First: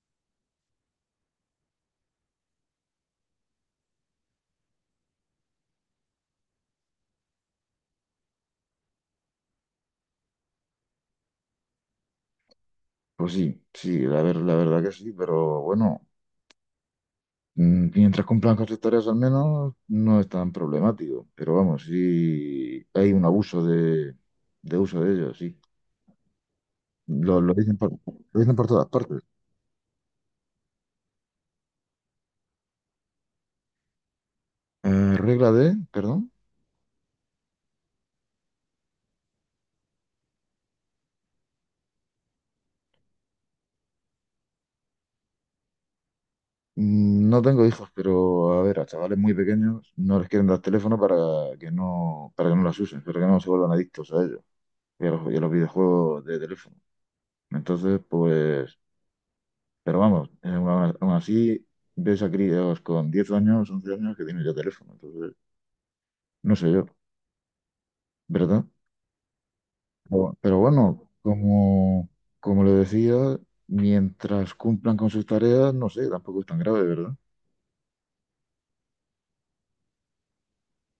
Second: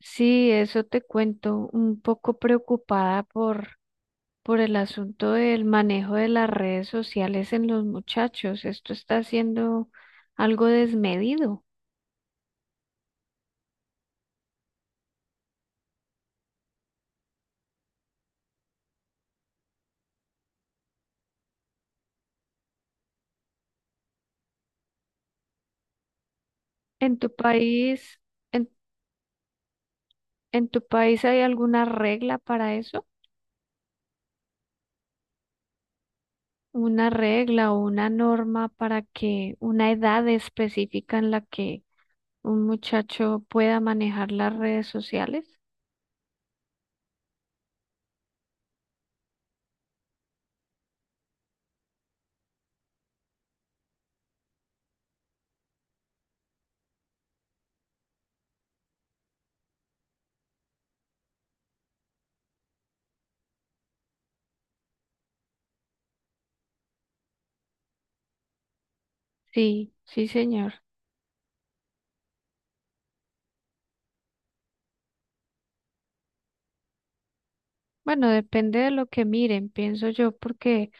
Sí, eso te cuento, un poco preocupada por el asunto del manejo de las redes sociales en los muchachos. Esto está siendo algo desmedido. Pues sí, sí, la verdad que sí, pero bueno, mientras cumplan con sus tareas al menos, no es tan problemático. Pero vamos, sí hay de uso de ellos, sí. ¿En tu Lo, lo dicen por, país, lo dicen por en, todas partes. en tu país hay alguna regla para eso? Regla de, perdón, ¿Una regla o una norma para que una edad específica en la que un muchacho pueda manejar las redes sociales? No tengo hijos, pero a ver, a chavales muy pequeños no les quieren dar teléfono para que no las usen, para que no se vuelvan adictos a ellos y a los videojuegos de teléfono. Entonces, pues pero vamos, aún así ves a críos con 10 años, 11 años que tienen ya teléfono, entonces no sé yo, ¿verdad? Sí, sí, Pero señor. bueno, como le decía, mientras cumplan con sus tareas, no sé, tampoco es tan grave, ¿verdad? Bueno, depende de lo que miren, pienso yo, porque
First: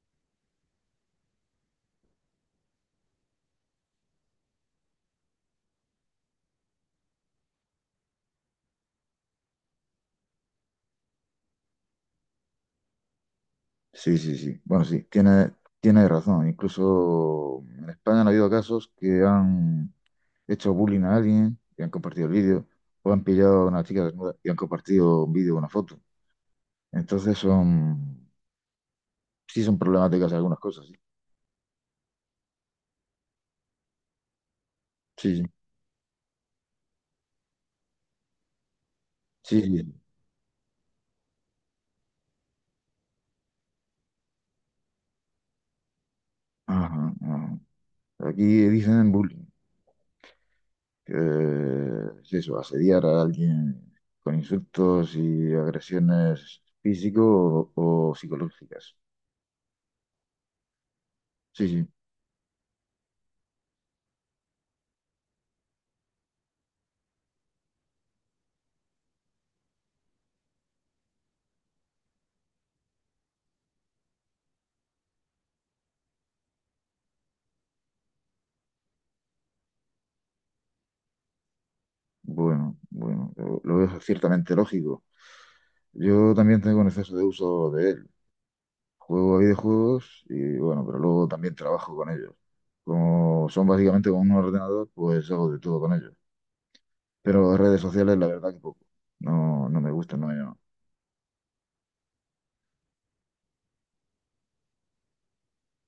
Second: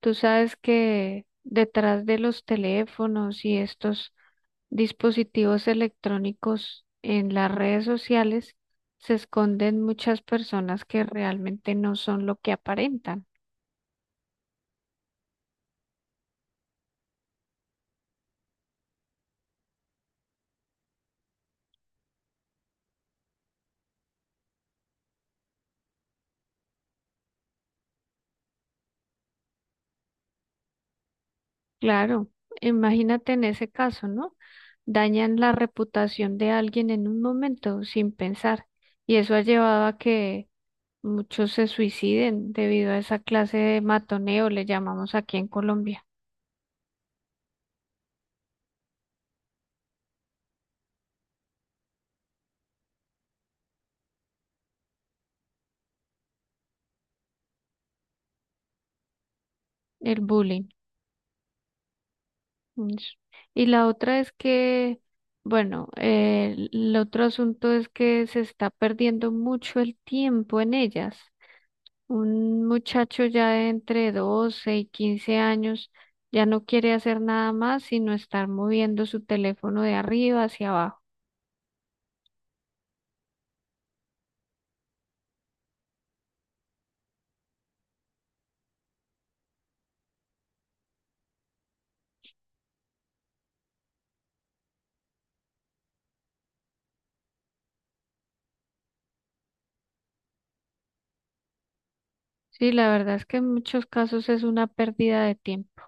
tú sabes que detrás de los teléfonos y estos dispositivos electrónicos en las redes sociales se esconden muchas personas que realmente no son lo que aparentan. Sí, sí, sí. Bueno, sí, tiene razón. Incluso en España han habido casos que han hecho bullying a alguien y han compartido el vídeo, o han pillado a una chica desnuda y han compartido un vídeo o una foto. Entonces son, sí son problemáticas algunas cosas, sí. Claro, imagínate en ese caso, ¿no? Dañan Sí, la reputación de alguien en un momento sin pensar y eso ha sí, sí. llevado a Sí. que muchos se suiciden debido a esa clase de matoneo, le llamamos aquí en Colombia, Ajá, ajá. Aquí dicen bullying, que es eso, asediar a alguien con insultos y agresiones físico o psicológicas. el bullying. Sí, sí. Ish. Y la otra es bueno, el otro asunto es que se está perdiendo mucho el tiempo en ellas. Un muchacho ya de entre 12 y 15 años ya no quiere hacer nada más sino estar moviendo su teléfono de arriba hacia abajo. Bueno, bueno, lo veo ciertamente lógico. Yo también tengo un exceso de uso de él. Juego a videojuegos y bueno, pero luego también trabajo con ellos. Como son básicamente con un ordenador, pues hago de todo con ellos. Pero redes sociales, la verdad que poco. No, no me gusta, no. Sí, la verdad es que en muchos casos es una pérdida de tiempo.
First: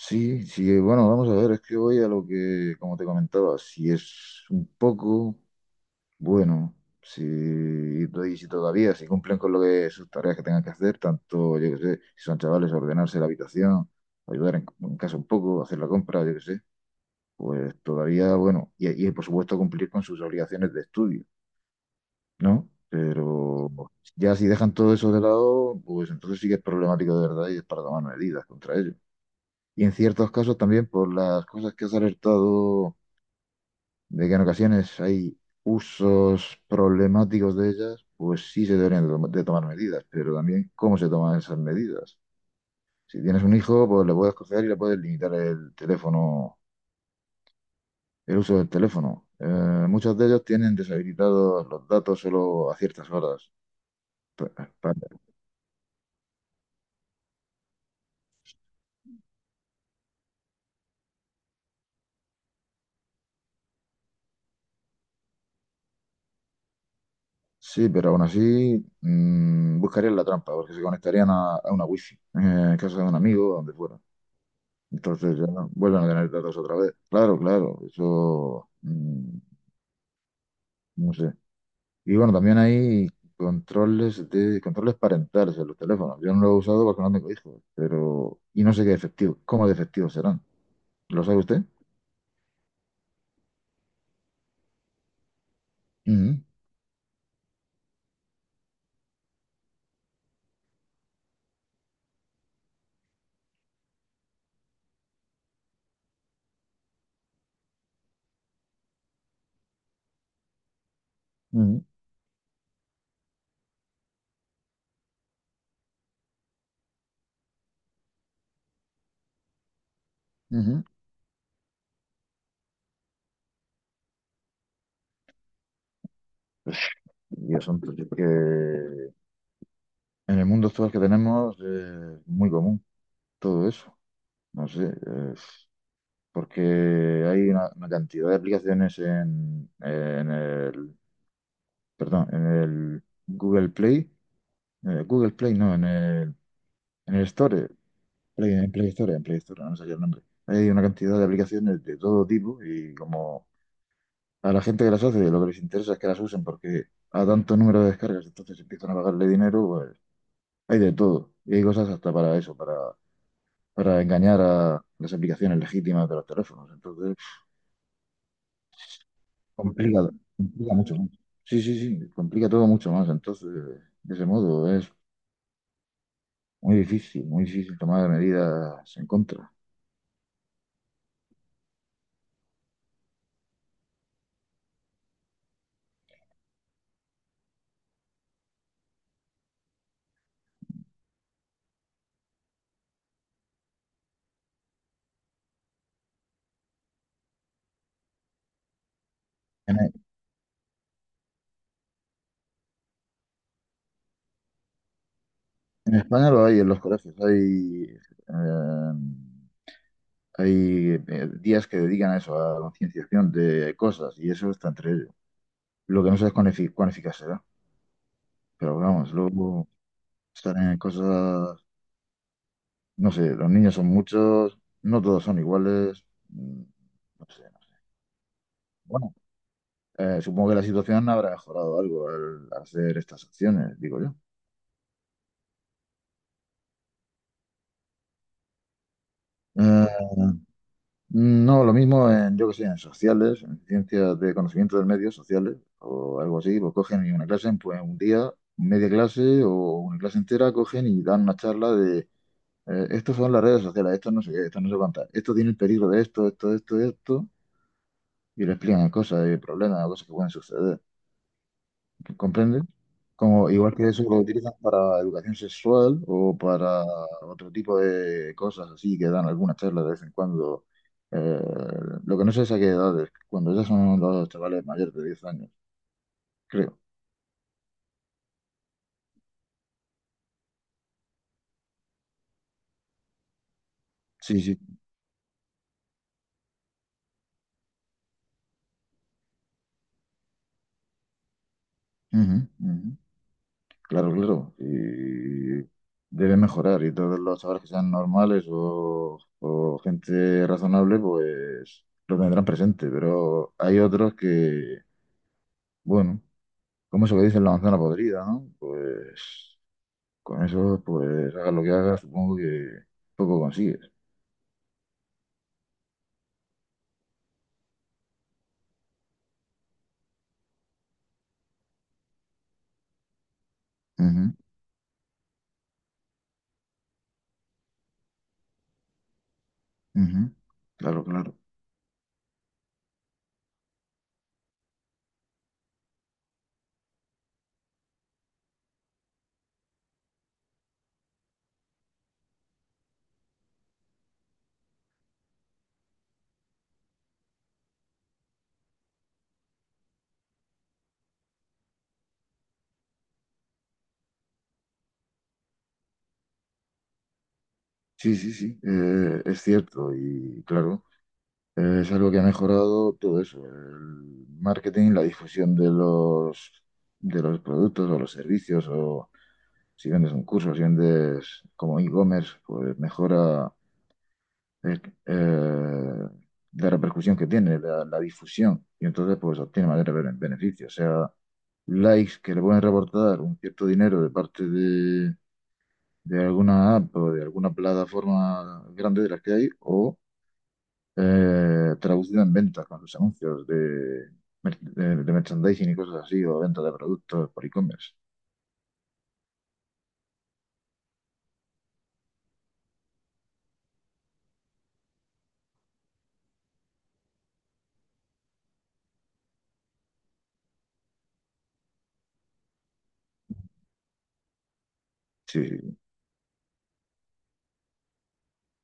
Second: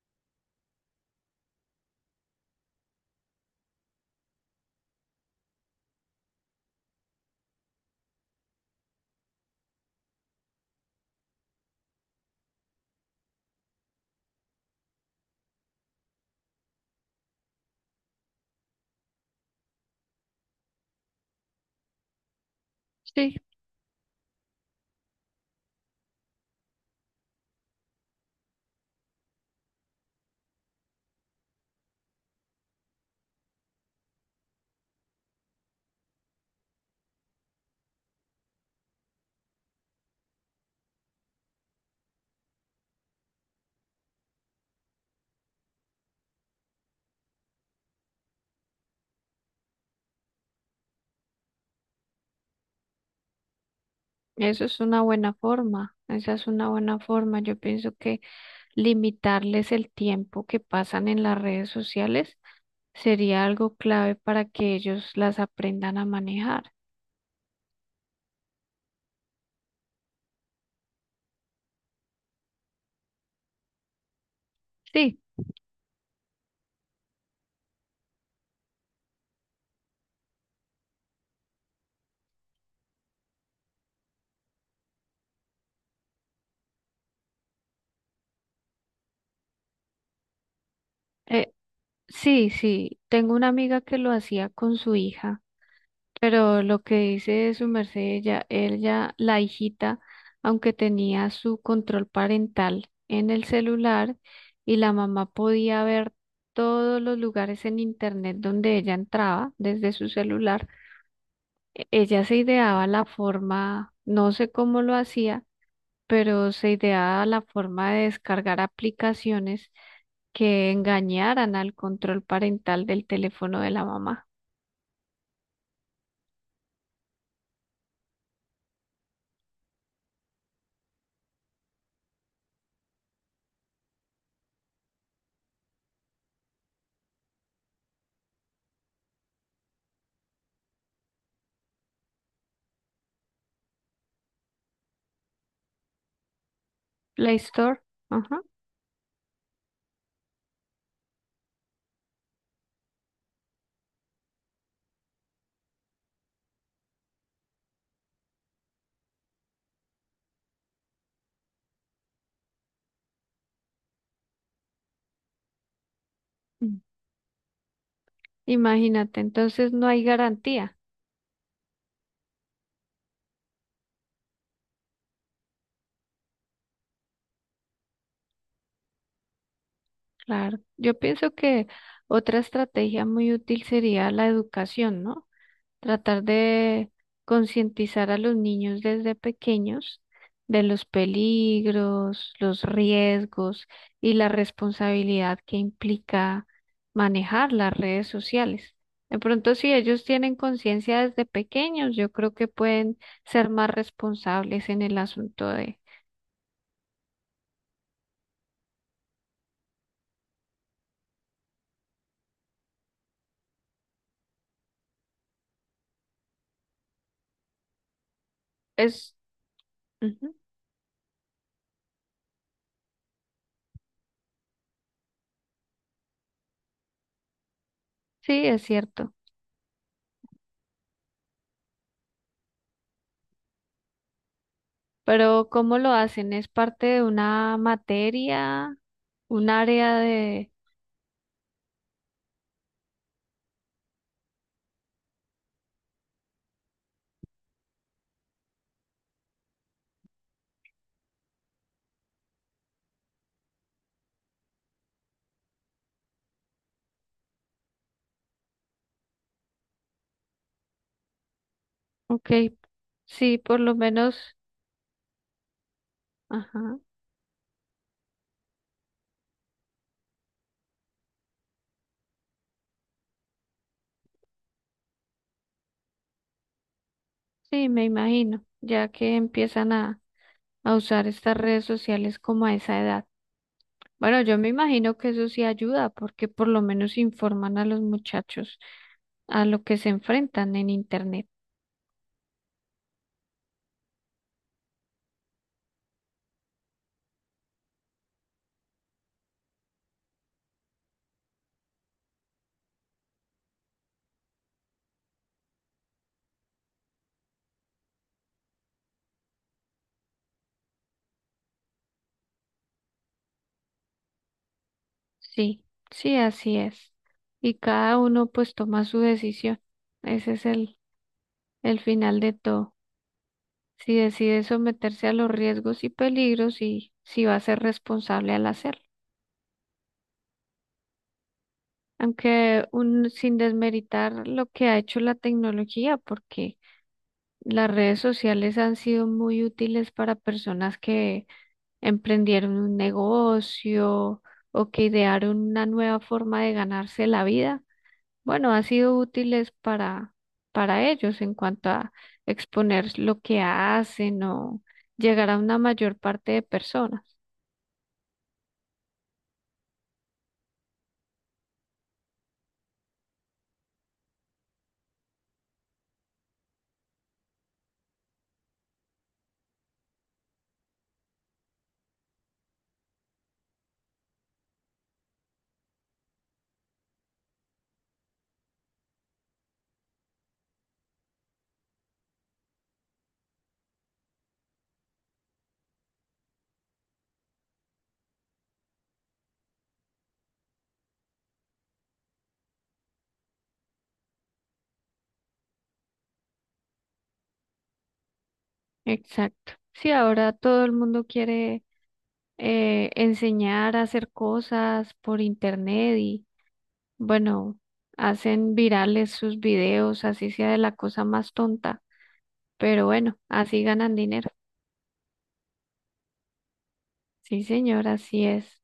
Sí, sí, bueno, vamos a ver, es que voy a lo que, como te comentaba, si es un poco, bueno, si, y si todavía, si cumplen con lo que sus tareas que tengan que hacer, tanto, yo que sé, si son chavales, ordenarse la habitación, ayudar en casa un poco, hacer la compra, yo que sé, pues todavía, bueno, y por supuesto cumplir con sus obligaciones de estudio, ¿no? Sí. Pero ya si dejan todo eso de lado, pues entonces sí que es problemático de verdad y es para tomar medidas contra ellos. Y en ciertos casos también por las cosas que has alertado, de que en ocasiones hay usos problemáticos de ellas, pues sí se deberían de tomar medidas, pero también cómo se toman esas medidas. Si tienes un hijo, pues le puedes coger y le puedes limitar el teléfono, el uso del teléfono. Muchos de ellos tienen deshabilitados los datos solo a ciertas horas. Pa- Eso es pa- una buena forma, esa es una buena forma. Yo pienso que limitarles el tiempo que pasan en las redes sociales sería algo clave para que ellos las aprendan a manejar. Sí, pero aún así buscarían la trampa, porque se conectarían a una wifi, en casa de un amigo o donde fuera. Sí, Entonces ya, no, vuelven a tener datos otra vez. Claro, claro, eso no sé. Y bueno, también hay controles parentales en los teléfonos. Yo no lo he usado porque no tengo hijos, pero y no sé qué efectivo, cómo de efectivos serán. ¿Lo sabe eh, usted? sí, sí. Tengo una amiga que lo hacía con su hija. Ujú, Pero lo que dice su merced, ella, la hijita, aunque tenía su control parental en el celular y la mamá podía ver todos los lugares en internet donde ella entraba desde su celular, ujú, ella se ideaba la forma, no sé cómo lo hacía, pero se ideaba la forma de descargar aplicaciones que ujú. engañaran al control parental del teléfono de la mamá. Y son que en el mundo actual que tenemos es muy común todo eso. No sé, es porque hay una cantidad de aplicaciones en el perdón, en el Google Play, Google Play no, en el Play Store, Store, ajá. En Play Store, no sé qué el nombre. Hay una cantidad de aplicaciones de todo tipo y como a la gente que las hace, lo que les interesa es que las usen porque a tanto número de descargas, entonces empiezan a pagarle dinero, pues hay de todo. Y hay cosas hasta para eso, para engañar a las aplicaciones legítimas de los teléfonos. Entonces, Imagínate, entonces no hay complica, complica garantía. mucho más. Sí, sí, sí, complica todo mucho más. Entonces, de ese modo, es muy difícil, muy difícil tomar medidas en contra. Claro, yo pienso que otra estrategia muy útil sería la educación, ¿no? Tratar de concientizar a los niños desde pequeños de los peligros, los riesgos y la responsabilidad que implica manejar las redes sociales. De pronto, si En, ellos tienen conciencia desde pequeños, yo creo que pueden ser más responsables en el asunto de en España lo hay en los colegios, eh, hay días que dedican a eso, a la concienciación de cosas, y eso está entre ellos. Lo que no sé es cuán eficaz será, pero vamos, es. luego Ujú. estar en cosas, no sé, los niños son muchos, no todos son iguales, no sé, no sé. Sí, es cierto. Bueno, supongo que la situación habrá mejorado algo al hacer estas acciones, digo yo. Pero ¿cómo lo hacen? ¿Es parte de una materia, un Eh, área de... No, lo mismo en, yo que sé, en sociales, en ciencias de conocimiento del medio, sociales, o algo así, lo cogen y una clase en pues, un día, media clase o una clase entera, cogen y dan una charla de estos son las redes sociales, esto no sé qué, esto no sé cuántas, esto tiene el peligro de esto, esto, esto, esto, y le explican cosas y problemas, cosas que pueden suceder. Ok, ¿Comprende? sí, Como, por lo igual que eso menos, lo utilizan para educación sexual o ajá, para otro tipo de cosas así que dan algunas charlas de vez en cuando. Eh, lo que no sé es a qué edades cuando ya son los chavales mayores de 10 años, creo. sí, me imagino, ya que empiezan a usar estas redes sociales como a esa edad. Bueno, yo Sí, me sí. imagino que eso sí ayuda, porque por lo menos informan a los muchachos a lo que se enfrentan en Internet. Ujú, ujú. Claro, claro. Y debe mejorar y todos los chavales que sean normales o gente razonable, pues lo tendrán presente, pero hay otros que... Bueno, ¿cómo se le dice la manzana podrida, no? Pues con eso, pues hagas lo que hagas, supongo que poco consigues. Sí, sí, así es. Y cada uno pues toma su decisión. Ese es el final de todo. Si Ujú, decide someterse a los riesgos y peligros y si va a ser responsable al hacerlo. ujú. Claro, claro. Aunque un, sin desmeritar lo que ha hecho la tecnología, porque las redes sociales han sido muy útiles para personas que emprendieron un negocio o que idearon una nueva forma de ganarse la vida bueno, ha sido útiles para ellos en cuanto a exponer lo que hacen o llegar a una mayor parte de personas. Sí, sí, sí, es cierto y claro, es algo que ha mejorado todo eso, el marketing, la difusión de los productos o los servicios o si vendes un curso, si vendes como e-commerce, pues mejora eh, eh, la repercusión que tiene, la difusión, y entonces pues obtiene mayor beneficio, o sea, likes que le pueden reportar un cierto dinero de parte de alguna app o de alguna plataforma grande de las que hay, o traducido en ventas con sus anuncios de, de merchandising y cosas así, o venta de productos por e-commerce. Exacto. Sí, ahora todo el mundo quiere enseñar a hacer cosas por internet y bueno, hacen virales sus videos, así sea de la cosa más tonta, pero bueno, así ganan dinero. Sí, sí. Sí. Sí, señor, así es.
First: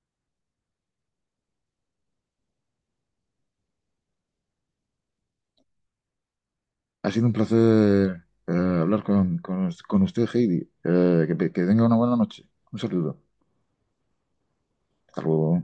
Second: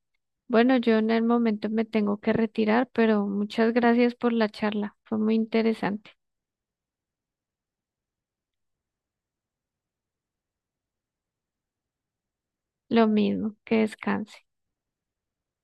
Bueno, yo en el momento me tengo que retirar, pero muchas gracias por la charla. Fue muy interesante. Ha sido un placer hablar con usted, Heidi. Que tenga una buena noche. Un Lo saludo. mismo, que descanse. Hasta luego.